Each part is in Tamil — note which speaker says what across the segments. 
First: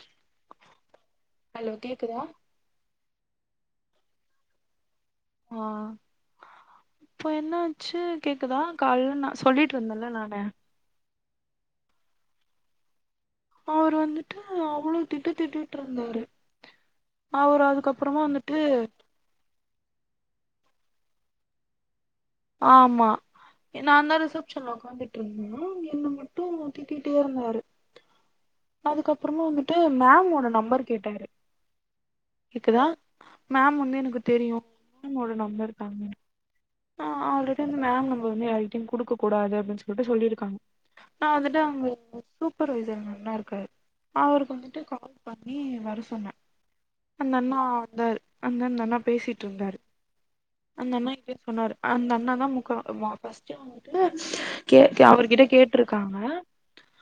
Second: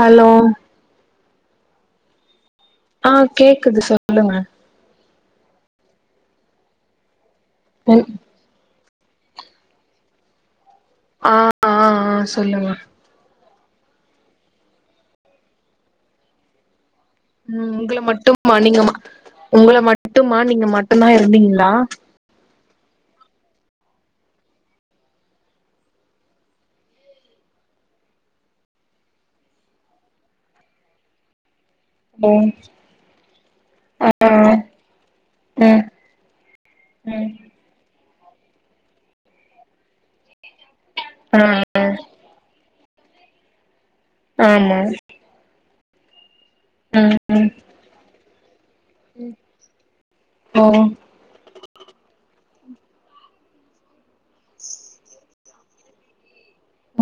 Speaker 1: ஹலோ
Speaker 2: ஹலோ கேக்குதா
Speaker 1: ஆ கேக்குது சொல்லுங்க
Speaker 2: ஆ இப்ப என்னாச்சு
Speaker 1: ம்
Speaker 2: கேக் க்குதா கால்ல நா சொல்லிட்டு இருந்தேல நானு
Speaker 1: ஆ ஆ ஆ சொல்லுங்க
Speaker 2: அவர் வந்துட்டு அவ்ளோ திட்டுத்திட்டிட்டு இருந்தாரு அவரு
Speaker 1: உம் உங்கள
Speaker 2: அதுக்கப்புறமா
Speaker 1: மட்டுமா
Speaker 2: வந்துட்டு
Speaker 1: நீங்க உங்கள மட்டுமா நீங்க மட்டுதான் இருந்தீங்ளா
Speaker 2: ஆமா ஏ நா தான் ரிசப்ஷன்ல உக்காந்துட்டு இருந்தேனா என்ன மட்டும் திட்டிட்டே இருந்தாரு அதுக்கப்புறமா வந்துட்டு மேம்வோட நம்பர் கேட்டாரு
Speaker 1: ம்
Speaker 2: இருக்குதா மேம் வந்து எனக்கு
Speaker 1: ஆ
Speaker 2: தெரியும் மேமோட நம்பர்
Speaker 1: ம்
Speaker 2: தாங்கனு நா
Speaker 1: ம்
Speaker 2: ஆல்ரெடி வந்து மேம் நம்மர் வந்து யாரிட்டையும் கொடுக்க கூடாது அப்படின்னு சொல்லிட்டு சொல்லியிருக்காங்க நா
Speaker 1: ஆ
Speaker 2: வந்துட்டு
Speaker 1: ஆ
Speaker 2: அவங்க சூப்பர்வைசர்ன் அண்ணா இருக்காரு அவருக்கு
Speaker 1: ஆமா
Speaker 2: வந்துட்டு கால் பண்ணி வர சொன்னே
Speaker 1: ம்
Speaker 2: அந்த
Speaker 1: ம்
Speaker 2: அண்ணா வந்த அண்ணண்ணா பேசிட்டு இருந்தாரு
Speaker 1: ஓ
Speaker 2: அந்த அண்ணா இங்க சொன்னாரு அந்த அண்ணா தா முக வாபஸ் கேக்கே அவர்கிட்ட கேட்டுருக்காங்க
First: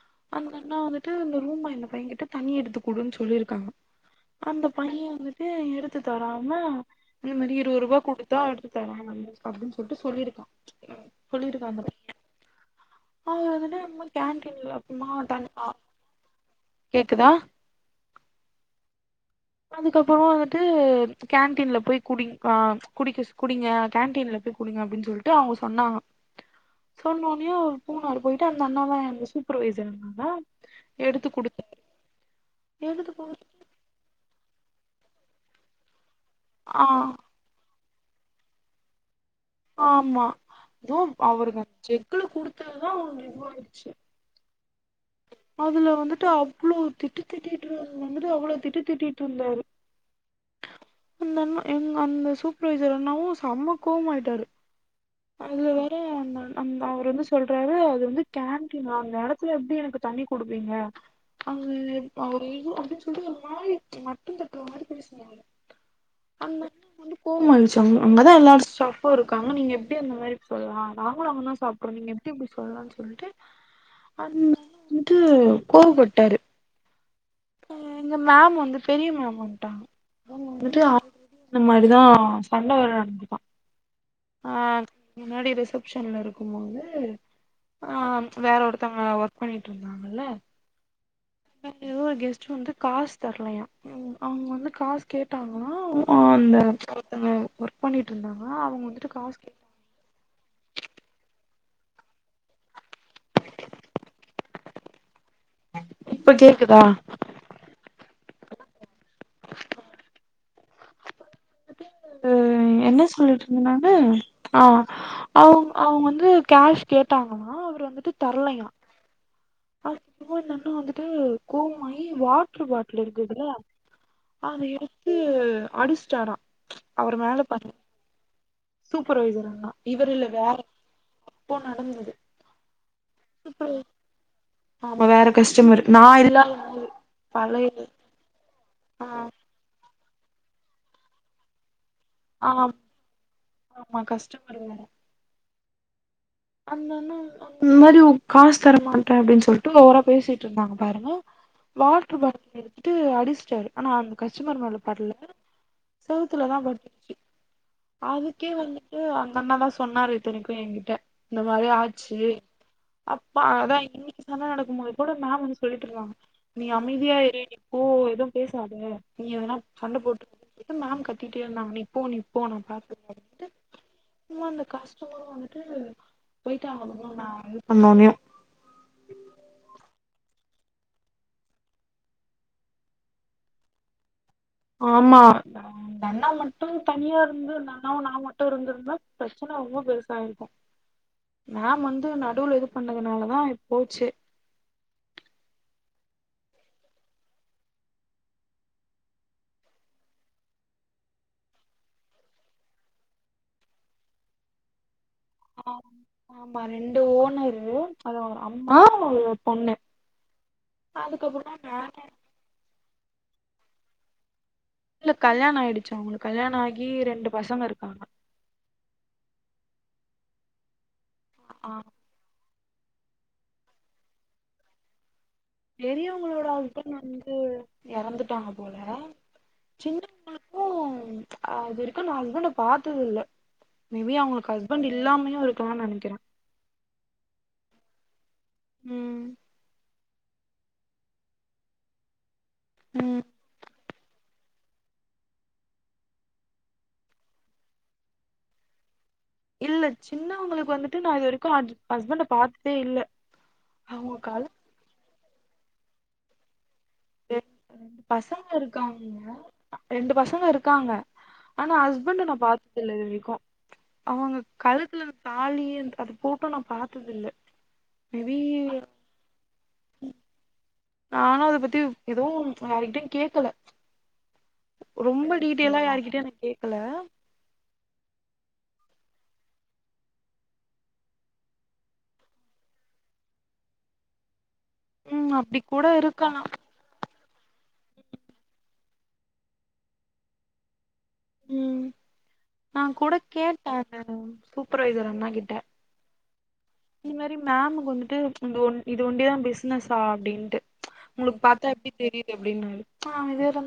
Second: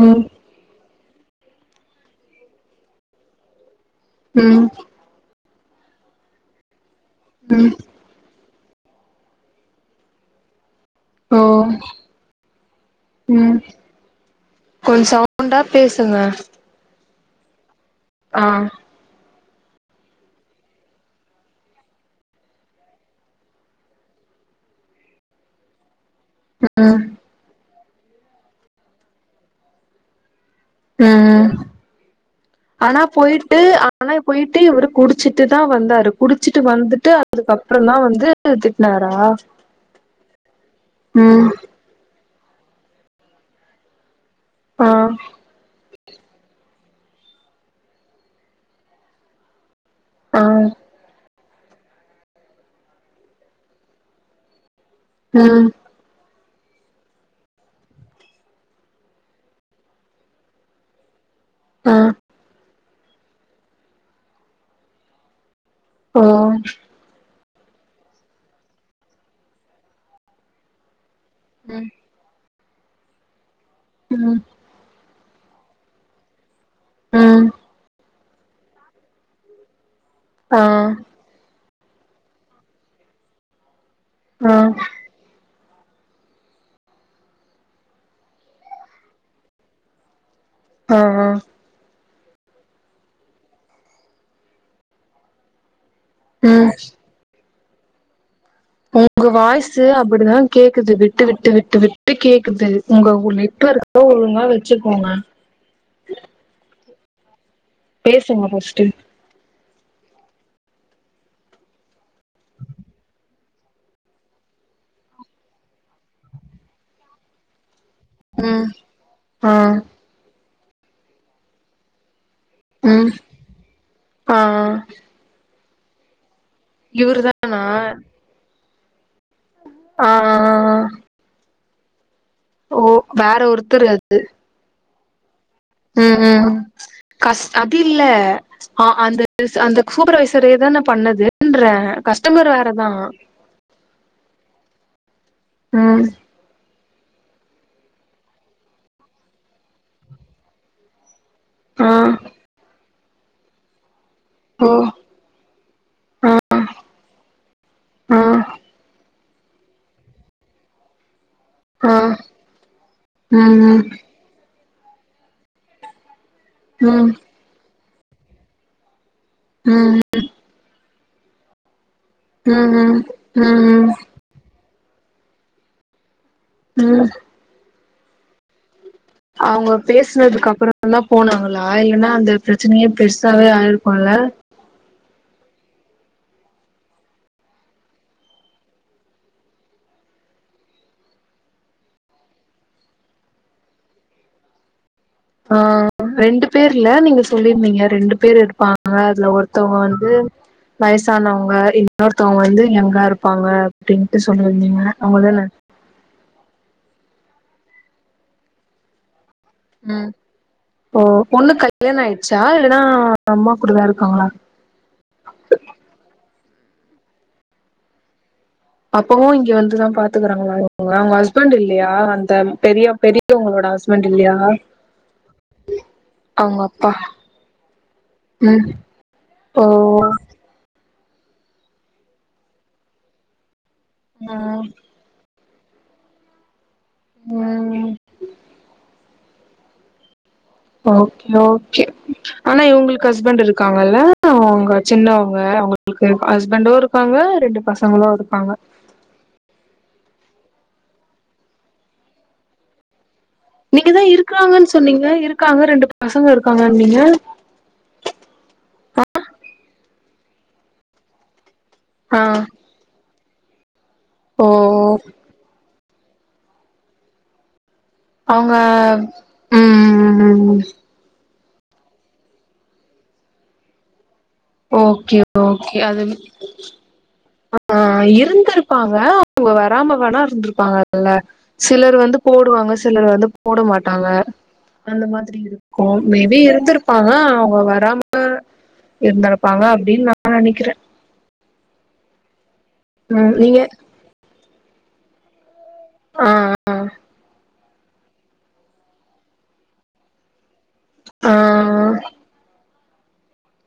Speaker 1: உம்
Speaker 2: அந்த அண்ணா வந்துட்டு இந்த ரூம் இந்த பையன் கிட்ட தண்ணி எடுத்து குடுன்னு சொல்லிருக்காங்க அந்த
Speaker 1: ம்
Speaker 2: பையன் வந்துட்டு ஏ எடுத்து தராம இந்த மாதிரி
Speaker 1: ம்
Speaker 2: இருவது ரூபா குடுத்தா எடுத்து தராங்க அப்டின்னு சொல்லிட்டு சொல்லிருக்கா
Speaker 1: ஓ
Speaker 2: சொல்லிருக்கா அந்த பைய அதுல
Speaker 1: ம்
Speaker 2: வந்துட்டு இப்ப கேன்டீன்ல
Speaker 1: கொஞ்ச
Speaker 2: அப்பமா தன்
Speaker 1: சவுண்டா
Speaker 2: ஆ
Speaker 1: பேசுங்க
Speaker 2: கேக்குதா
Speaker 1: ஆ
Speaker 2: அதுக்கப்புறமா வந்துட்டு கேன்டீன்ல போய் குடிங் ஆ குடிக்க குடிங்க கேன்டீன்ல போய் குடிங்க அப்டின்னு சொல்லிட்டு அவங்க சொன்னாங்க
Speaker 1: உம் உம்
Speaker 2: சொன்னோனையும் பூனாார் போயிட்டு அந்த அண்ணாதான் அந்த சூப்பர்வைசர் அண்ணாதா
Speaker 1: அ அ ஆனா
Speaker 2: எடுத்து குடுத்
Speaker 1: போயிட்டு அந் ஆனா போயிட்டு இவரு குடிச்சிட்டு தான் வந்தாரு குடிச்சிட்டு
Speaker 2: ஆ
Speaker 1: வந்துட்டு அதுக்கப்புற தா வந்து திட்னாரா
Speaker 2: ஆமா துவும்
Speaker 1: ம்
Speaker 2: அவருக்கு அந்த செக்குல குடுத்ததுதான் நிருவாயிருச்சு
Speaker 1: ஆ
Speaker 2: அதுல வந்துட்டு அவ்வளவு திட்டு திட்டிட்டு இரு வந்துட்டு அவ்வளோ திட்டு திட்டிட்டு இருந்தாரு
Speaker 1: ஆ
Speaker 2: அந்தண்ணா எங்க அந்த சூப்பர்வைசர் அண்ணாவும் சம கோவமா ஆயிட்டாரு
Speaker 1: ம்
Speaker 2: அதுல வேற அந் அண் அந் அவர் வந்து சொல்றாரு அது வந்து கேன்டினா அந்த எடத்துல எப்படி எனக்கு தண்ணி குடுப்பீங்க அது
Speaker 1: ஆ
Speaker 2: அவ டேய்லியு அப்டின்னு சொல்லிட்டு ஒரு மாரி மட்டம் தட்டுற மாரி பேசுன்னாங்க
Speaker 1: ஓ
Speaker 2: அந்த அண்ண வந்து கோவமாருந்துச்சு அங்கதா எல்லாரும் சாப்பும் இருக்காங்க நீங்க எப்படி அந்த மாரி சொல்லலாம் நாங்களும் அங்கதான்
Speaker 1: ம்
Speaker 2: சாப்ட்ரோ நீங்க எப்டி இப்டி சொல்லலாம்னு சொல்லிட்டு
Speaker 1: ம்
Speaker 2: அந்த [inaudible] வந்துட்டு கோவ் பட்டாரு
Speaker 1: ம்
Speaker 2: அ எங்க மேம் வந்து பெரிய மேம் வந்துட்டாங்க அவுங்க
Speaker 1: ஆ
Speaker 2: வந்துட்டு இந்த மாரிதா சண்ட வர நடந்துதான் ஆ முன்னாடி ரிசப்ஷன்ல இருக்கும்போது ஆ வேற ஒருத்தவங்க ஒர்க் பண்ணிட்ருந்தாங்கல்ல
Speaker 1: ஆ ஆ
Speaker 2: அ எதோ ஒரு கெஸ்ட் வந்து காசு தரலையா அவுங்க வந்து காசு கேட்டாங்கல்லா அவ ஆந்த
Speaker 1: ம்
Speaker 2: ஒருத்தங்க ஒர்க் பண்ணிட்ருந்தாங்க அவுங்க வந்துட்டு காஸ்
Speaker 1: சே அப்பிடிதா கேக்குது விட்டு விட்டு விட்டு விட்டு கேக்குது உங்க ‌நெட் ஒர்கு ஒருநாள் வெச்சுக்கோங்க
Speaker 2: இப்ப கேக்குதா
Speaker 1: பேசுங்க ஃபர்ஸ்ட்டு
Speaker 2: என்ன சொல்லிட்ருந்த நானு ஆ அவு அவுங்க வந்து கேஷ் கேட்டாங்கன்னா அவர் வந்துட்டு
Speaker 1: ம்
Speaker 2: தர்லயா
Speaker 1: ஆ
Speaker 2: அப்பும் அந்த அண்ணா வந்துட்டு கோபமா ஆயி வாஸ் ட்ரு பாட்லு
Speaker 1: ம்
Speaker 2: இருக்குதுல
Speaker 1: ஆ
Speaker 2: அத எடுத்து அடிஸ்சிட்டாரா
Speaker 1: இவுரு தானா
Speaker 2: சூப்பர்வைசர் அண்ணா
Speaker 1: ஆ
Speaker 2: இவரு இல்ல வேற
Speaker 1: ஆ
Speaker 2: எப்போ நடந்தது
Speaker 1: ஓ வேற
Speaker 2: சூப்பர்வை-
Speaker 1: ஒருத்தர் அது
Speaker 2: ஆமா வேற கஷ்டமரு
Speaker 1: ம் ம் கஸ் அது இல்ல ஆ அந்த இஸ் அந்த சூப்பர்வைசரே தான பண்ணதுன்றே
Speaker 2: ஆ
Speaker 1: கஸ்டமர் வேற தா
Speaker 2: ஆமா கஷ்டபடுறவுங்க
Speaker 1: ம்
Speaker 2: அந்த அண்ணா இந்த மாரி [unintelligible] காஸ் தரமாட்டே அப்டின் சொல்ட்டு ஒவரா பேசிட்ருந்தாங்க பாருங்க
Speaker 1: ஆ
Speaker 2: வாட்ரு பாட்டில் எடுத்துட்டு அடிச்சிட்டாரு ஆனா அந்த கஸ்டமர்
Speaker 1: ஓ
Speaker 2: மேல பட்ல
Speaker 1: ஆ
Speaker 2: செவுத்துல தா பட்டுச்சி
Speaker 1: ஆ
Speaker 2: அதுக்கே வந்துட்டு அந்த அண்ணா தா சொன்னாரு இத்தனைக்கூ எங்கிட்ட இந்த மாரி
Speaker 1: ஆ
Speaker 2: ஆச்சு அப்பா அததா
Speaker 1: ம்
Speaker 2: இன்னிக் என்ன நடக்கும் போது கூட மேம் வந்து சொல்லிட்டு இருந்தாங்க நீ
Speaker 1: ம் ம்
Speaker 2: அமைதியா இரு போ எதுவு பேசாத நீ எதனா
Speaker 1: ம்
Speaker 2: சண்டை போட்டு மேம் கத்திட்டே இருந்தாங்க நீ போ நீ போனாம்
Speaker 1: ம்
Speaker 2: பேக்குக்கு
Speaker 1: ம்
Speaker 2: அம்பும் அந்த கஷ்டமர் வந்துட்டு போய்ட்டா
Speaker 1: ம்
Speaker 2: [unintelligible] நா இது பண்ணோனே
Speaker 1: அவுங்க பேசுனதுக்கு அப்பறொ தா போனாங்களா இல்லன்னா அந்த பிரச்சனையே பெருசாவே ஆயிருக்குல்ல
Speaker 2: ஆமா அந்த அண்ணா மட்டு தனியா இருந்து அந்த அண்ணாவு நா மட்டு இருந்திருந்தா பிரச்சன ரொம்ப பெருசா ஆயிருக் க்கூ நா வந்து நடுவுல இது பண்ணதுனாலதா போச்சே
Speaker 1: ஆ ரெண்டு பேர்ல நீங்க சொல்லிருந்தீங்க ரெண்டு பேர் இருப்பாங்க அதுல ஒருத்தவுங்க வந்து வயசானவுங்க இன்னொருத்தவுங்க வந்து எங் கா இருப்பாங்க அப்டின்ட்டு சொல்லிருந்தீங்க அவுங்கதான
Speaker 2: ஆம் ஆமா ரெண்டு ஓனர்ரு அது ஒரு அம்மா ஒரு பொண்ணு
Speaker 1: ம் ஓ
Speaker 2: அதுக்கப்றோ
Speaker 1: பொண்ணுக் கல்யாண
Speaker 2: நானு
Speaker 1: ஆயிட்ச்சா இல்லன்னா அம்மா கூடதா இருக்காங்களா
Speaker 2: இல்ல கல்யாண ஆயிடுச்சி அவுங்களுக்கு கல்யாண ஆகி ரெண்டு பசங்க இருக்காங்க
Speaker 1: அப்பவு இங்கே வந்துதா பாத்துக்கறாங்களா இவுங்க அவுங்க ஹஸ்பண்ட்
Speaker 2: ஆ
Speaker 1: இல்லையா அந்த பெரியா பெரியவுங்களோட ஹஸ்பண்ட் இல்லையா
Speaker 2: பெரியவுங்களோட
Speaker 1: அவங்க
Speaker 2: ஹஸ்பண்ட்
Speaker 1: அப்பா
Speaker 2: வந்து எறந்துட்டாங்க
Speaker 1: ம்
Speaker 2: போல
Speaker 1: ஓ
Speaker 2: சின்னவுங்களுக் கூ அது வரைக்கூ நா ஹஸ்பண்ட பாத்தது இல்ல மே பி அவுங்களுக்கு
Speaker 1: ம்
Speaker 2: ஹஸ்பண்ட் இல் இல்லாமையு இருக்கலான்னு நெனைக்கிறே
Speaker 1: ம்
Speaker 2: ம்
Speaker 1: ஓகே ஓகே ஆனா இவங்களுக்கு
Speaker 2: ம்
Speaker 1: ஹஸ்பண்ட் இருக்காங்கல்ல அவுங்க சின்னவங்க அவுங்களுக்கு ஹஸ்பண்டு இருக்காங்க ரெண்டு பசங்களு இருக்காங்க
Speaker 2: இல்ல சின்னவங்களுக்கு வந்துட்டு நா இது வரைக்கு ஹஸ் ஹஸ்பண்ட பாத்ததே இல்ல
Speaker 1: நீங்கதான்
Speaker 2: அவங்க கல்
Speaker 1: இருக்கறாங்கன்னு சொன்னீங்க இருக்காங்க ரெண்டு பசங்க இருக்காங்கனீங்க
Speaker 2: ரெண்டு பசங்க இருக்காங்கங்க ரெண்டு பசங்க இருக்காங்க ஆனா ஹஸ்
Speaker 1: ஆ
Speaker 2: ஹஸ்பண்ட நா பாத்தது இல்ல இது வரைக்கு அவுங்க
Speaker 1: ஓ
Speaker 2: கழுத்துல தாலி அது போட்டு நா பாத்தது இல்ல
Speaker 1: அவுங்க
Speaker 2: மேபி
Speaker 1: ம் ம் ம்
Speaker 2: நானு அத பத்தி எதுவு யார்ட்டயு கேக்கல
Speaker 1: ஓகே
Speaker 2: ரொம்ப
Speaker 1: ஓகே
Speaker 2: டீட்டெய்லா
Speaker 1: அது
Speaker 2: யாருட்டயு நா கேக்கல
Speaker 1: ஆ இருந்திருப்பாங்க அவுங்க வராம வேணா இருந்திருப்பாங்கல்ல சிலர் வந்து போடுவாங்க சிலர் வந்து போட மாட்டாங்க அந்த
Speaker 2: ம்
Speaker 1: மாதிரி
Speaker 2: அப்டி
Speaker 1: இருக்கு
Speaker 2: கூட
Speaker 1: மேபி
Speaker 2: இருக்கலா
Speaker 1: இருந்திருப்பாங்க அவுங்க வராம இருந்தர்ப்பாங்க அப்டின்னு நா நெனைக்கிற
Speaker 2: ம் நா கூட
Speaker 1: ம் நீங்க
Speaker 2: கேட்டன் சூப்பர்வைசர் அண்ணா கிட்ட
Speaker 1: ஆ
Speaker 2: இது மாரி மேமுக்கு வந்துட்டு இந்த ஒன் இது ஒண்டிதான் பிசினஸா அப்டின்ட்டு
Speaker 1: ஆ
Speaker 2: உங்களுக்கு பாத்தா எப்டி தெரிது அப்டினாரு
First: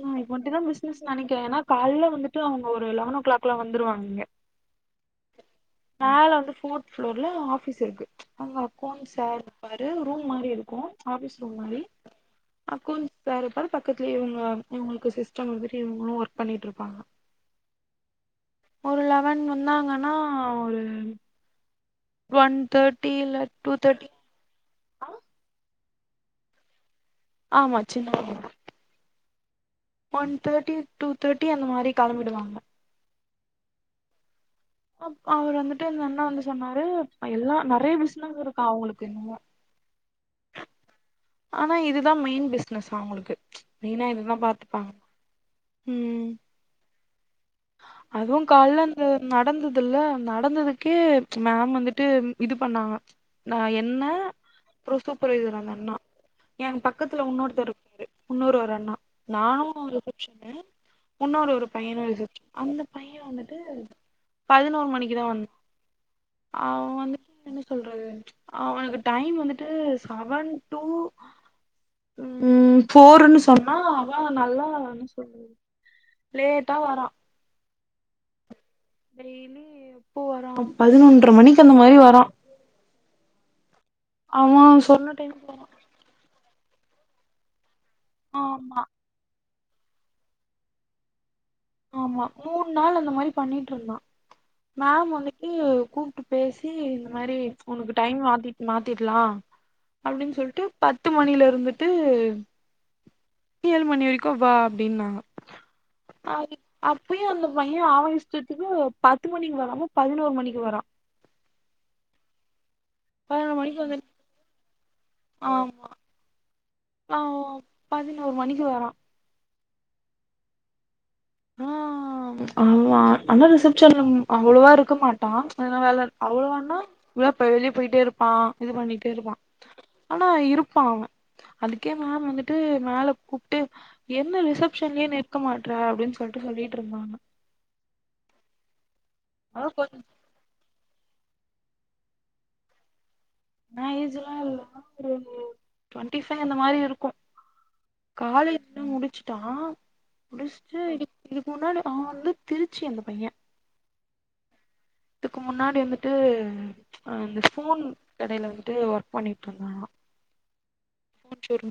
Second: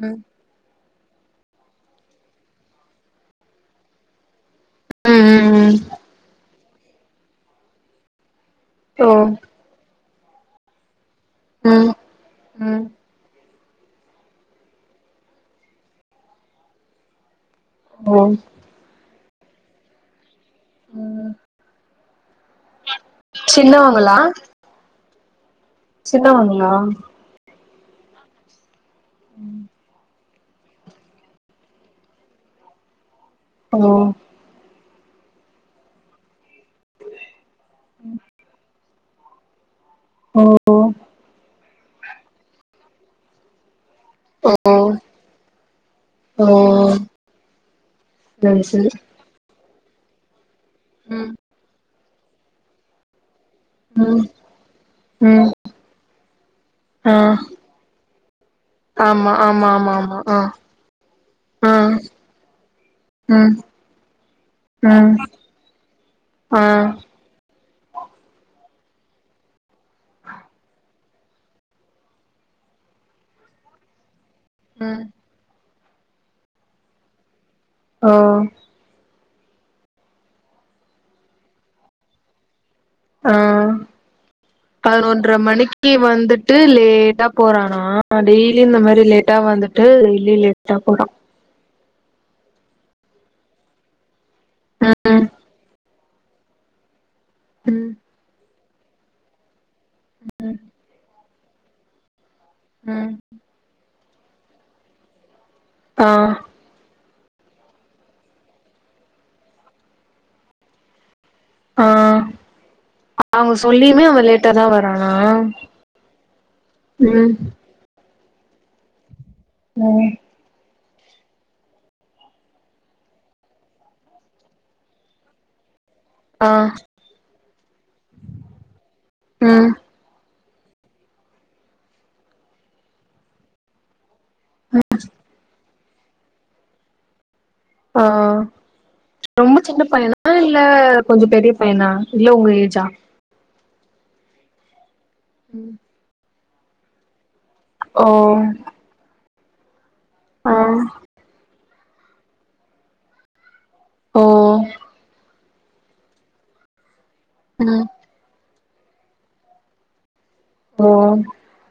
Speaker 1: ம்
Speaker 2: மட்டுந்தான் பிசினஸ் நெனைக்கிறன் ஏனா கால்ல வந்துட்டு அவுங்க ஒரு லெவன் ஓ கிளாக்ல்லா வந்துருவாங்க இங்க
Speaker 1: ம் ம் ம்
Speaker 2: மேல வந்து போர்த் ப்ளோர்ல ஆபீஸ் இருக்கு அங்க
Speaker 1: ஓ
Speaker 2: அக்கோன்ஸ் சார் பாரு ரூம் மாரி இருக்கு ஆஃபிஸ் ரூம் மாரி
Speaker 1: ம்
Speaker 2: அ
Speaker 1: ம்
Speaker 2: கொ வேற பாரு பக்கத்துலயே இவுங்க இவுங்களுக்கு சிஸ்டம் அது மாரி இவங்களுமன ஒர்க் பண்ணிட்டு இருப்பாங்க
Speaker 1: ஓ
Speaker 2: ஒரு லெவன் வந்தாங்கன்னா ஒரு
Speaker 1: ம்
Speaker 2: ஒன் தேட்டி இல்ல டூ தேட்டி
Speaker 1: சின்னவங்களா சின்னவங்ளா
Speaker 2: ஆமா சின்னவங்கதான்
Speaker 1: ம்
Speaker 2: ஒன் தேட்டி டூ தேட்டி அந்த மாரி கெளம்பிடுவாங்க
Speaker 1: ஓ
Speaker 2: அப் அவர் வந்துட்டு அந்த அண்ணா வந்து சொன்னாரு எல்லா நெறையா பிசினஸ் இருக்கா அவுங்களுக்கு என்னமோ
Speaker 1: ஓ
Speaker 2: ஆனா இதுதான் மெயின் பிசினஸ்ஸா அவுங்களுக்கு மெயினா இது எல்லா பாத்துப்பாங்க ம்
Speaker 1: ஓ
Speaker 2: அதுவு
Speaker 1: சரி
Speaker 2: காலைல
Speaker 1: சரி
Speaker 2: அந்த நடந்ததுல்ல நடந்ததுக்கே
Speaker 1: ம்
Speaker 2: மேம் வந்துட்டு இது பண்ணாங்க நா என்ன
Speaker 1: ம் ம்
Speaker 2: சூப்பர்வைசர் அந்த அண்ணா என்
Speaker 1: ஆ
Speaker 2: பக்கத்துல இன்னொருத்தர் இருக் இன்னொரு ஒரு அண்ணா
Speaker 1: ஆமா
Speaker 2: நானு
Speaker 1: ஆமா ஆமா
Speaker 2: ஒரு
Speaker 1: ஆமா ஆ
Speaker 2: ரிசப்ஷன்னு இன்னொரு ஒரு
Speaker 1: ஆ
Speaker 2: பையன்ன வெச்சு அந்த பையன்
Speaker 1: ம்
Speaker 2: வந்துட்டு பதினோரு
Speaker 1: ம்
Speaker 2: மணிக்குதான் வந்
Speaker 1: ஆ
Speaker 2: அவன் வந்து என்ன சொல்றது அவனுக்கு டைம் வந்துட்டு செவன் டூ ம் ஃபோருன்னு சொன்னா அவா நல்லா நா
Speaker 1: ம்
Speaker 2: என்ன சொல்றது லேட்டா வர்றான்
Speaker 1: ஓ
Speaker 2: டெய்லி எப்போ வரா பதினொன்ற மணிக்கு அந்த மாரி வரா
Speaker 1: ஆ
Speaker 2: அவ சொன்ன
Speaker 1: பதினொன்ற
Speaker 2: டைமுக்கு வரா
Speaker 1: மணிக்கு வந்துட்டு லேட்டா போறானா ஆ டெய்லி இந்த
Speaker 2: ஆமா
Speaker 1: மாரி லேட்டா வந்துட்டு டெய்லி லேட்டா போறா
Speaker 2: ஆமா மூண் நாள் அந்த மாரி பண்ணிட்ருந்தா மேம் அன்னிக்கி கூப்டுட் பேசி இந்த மாரி
Speaker 1: ம்
Speaker 2: உனக்கு டைம் மாத்தி மாத்திட்லா அப்டின் சொல்ட்டு பத்து மணில இருந்துட்டு
Speaker 1: ம்
Speaker 2: ஏழு மணி வரிக்கு வா அப்டின்னாங்க
Speaker 1: ஆ
Speaker 2: அ அப்பயு அந்த பைய ஆவ இஷ்டத்துக்கு பத்து மணிக்கு வராம பதினோரு மணிக்கு வரா
Speaker 1: ஆ அவுங்க
Speaker 2: பதினோரு மணிக்கு வந்து
Speaker 1: சொல்லியுமே அவ லேட்டாதா வரானா ம்
Speaker 2: அவ பதினோரு மணிக்கு வரா
Speaker 1: ம்
Speaker 2: ஆ ஆ ஆனா ரிசப்ஷன்ல அவ்ளோவா இருக்க மாட்டா எதனா வேல
Speaker 1: ஆ
Speaker 2: அவ்ளோனா இல்ல இப்ப வெளிய போய்ட்டே இருப்பா இது பண்ணிட் டே இருப்பா
Speaker 1: ம்
Speaker 2: ஆனா இருப்பா அவ அதுக்கே மேம் வந்துட்டு மேல கூப்ட்டு என்ன ரிசப்ஷன்லே நிற்க மாட்ற அப்டின் சொல்ட்டு சொல்லிட்ருந்தாங்க
Speaker 1: ஆ ரொம்ப
Speaker 2: அதா
Speaker 1: சின்ன
Speaker 2: கொஞ்ச
Speaker 1: பையனா ஆ இல்ல கொஞ்சோ பெரிய பையனா இல்ல உங்க ஏஜா
Speaker 2: எ ஏஜ்லா இல்ல [unintelligible] பைய
Speaker 1: ம்
Speaker 2: டுவெண்ட்டி ஃபைவ் அந்த மாரி இருக்கு
Speaker 1: ஓ
Speaker 2: காலேஜ் முடிச்சுட்டா
Speaker 1: ஆ
Speaker 2: முடிச்சுட்டு இது இதுக் முன்னாடி அவ வந்து திருச்சி அந்த பைய
Speaker 1: ஓ
Speaker 2: இதுக்கு முன்னாடி வந்துட்டு அந்த
Speaker 1: ம்
Speaker 2: ஸ்பூன் கடைல வந்துட்டு ஒர்க் பண்ணிட்ருந்தா
Speaker 1: ஓ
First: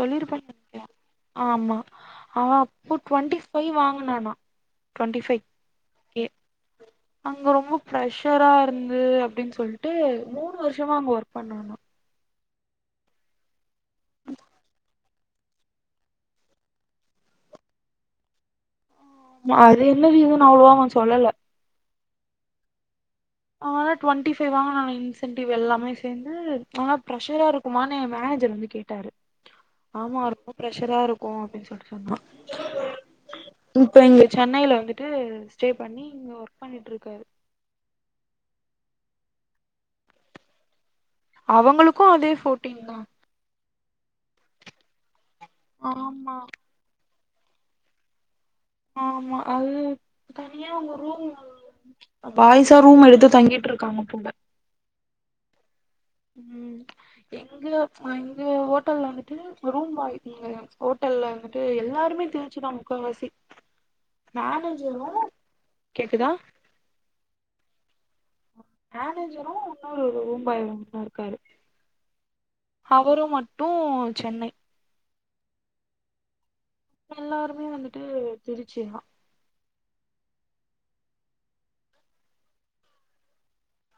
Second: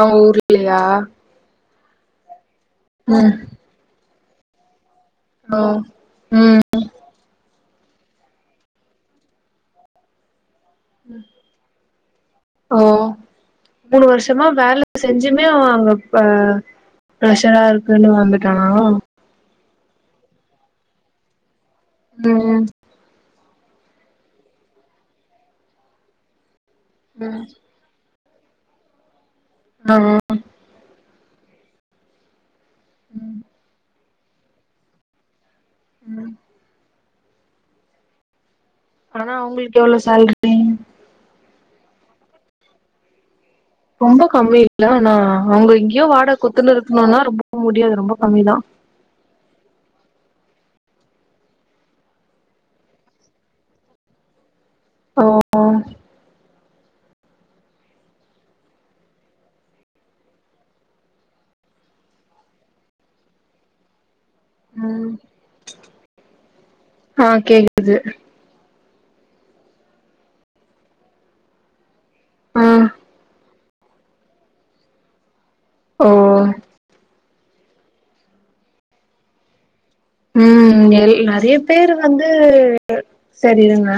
Speaker 1: அவ
Speaker 2: சொல்லிருப்ப
Speaker 1: ஊர்லையா
Speaker 2: நெனைக்கிறே ஆமா அவ அப்போ
Speaker 1: ம்
Speaker 2: ட்வெண்ட்டி ஃபைவ் வாங்கனாண்ணா டுவென்டி ஃபைவ்
Speaker 1: ஓ
Speaker 2: கே
Speaker 1: ம்
Speaker 2: அங்க ரொம்ப ப்ரஷரா இருந்து அப்டின்னு சொல்ட்டு மூணு வருஷமா அங்க ஒர்க் பண்ணே ஆனா
Speaker 1: அவவெவ மூணு வருஷமா வேல செஞ்சுமே அவ அங்க ஆ ப்ரெஷ்ஷரா இருக்குன் வந்துட்டானா
Speaker 2: அது என்ன ரீசன் அவ்ளோவா அவ சொல்லல
Speaker 1: ம் ம்
Speaker 2: ஆனா டுவெண்ட்டி ஃபைவ் வாங்கனானா இன்சென்டிவ் எல்லாமே சேந்து ஆனா
Speaker 1: ம்
Speaker 2: ப்ரஷ்ஷரா இருக் குமானு ஏ மேனேஜர் வந்து கேட்டாரு
Speaker 1: ஆ
Speaker 2: ஆமா இருக்கு ப்ரெஷ்ஷரா இருக்கு அப்டின் சொல்ட்டு சொன்னா
Speaker 1: ம்
Speaker 2: இப்ப இங்க சென்னைல வந்துட்டு ஸ்டே பண்ணி இங்க
Speaker 1: ம்
Speaker 2: ஒர்க் பண்ணிட்ருக்காரு
Speaker 1: ஆனா அவுங்குளுக்கு எவ்ளோ சேல்ரி
Speaker 2: அவங்களுக்கு அதே ஃபோட்டின்தா
Speaker 1: ரொம்ப கம்மி இல்ல ஆனா அவுங்க இங்கயே வாடக
Speaker 2: ஆமா
Speaker 1: குத்துனு இருக்கணுனா ரொம்ப முடியாது ரொம்ப கம்மிதா
Speaker 2: ஆமா அது தனியா அவுங்க ரூம்மு பாய்சா ரூம் எடுத்து தங்கிட்ருக்காங்க போல
Speaker 1: ஓ ஓ
Speaker 2: ம் இங்க இங்க ஹோட்டல்ல வந்துட்டு ரூம் வா நீங்க எத் ஹோட்டல்ல வந்துட்டு எல்லாருமே சிதா முக்காவாசி நானு
Speaker 1: ம்
Speaker 2: ஜீவு கேக்குதா
Speaker 1: ஆ கேக்குது
Speaker 2: மேனேஜரு இன்னொரு ஒரு ரூம் பாய் ஒன்னு இருக்காரு
Speaker 1: ஆ
Speaker 2: அவரு மட்டு சென்னை
Speaker 1: ஓ
Speaker 2: எல்லாருமே வந்துட்டு திருச்சி தா
Speaker 1: ம் நெல் நறிய பேரு வந்து செரி இருங்க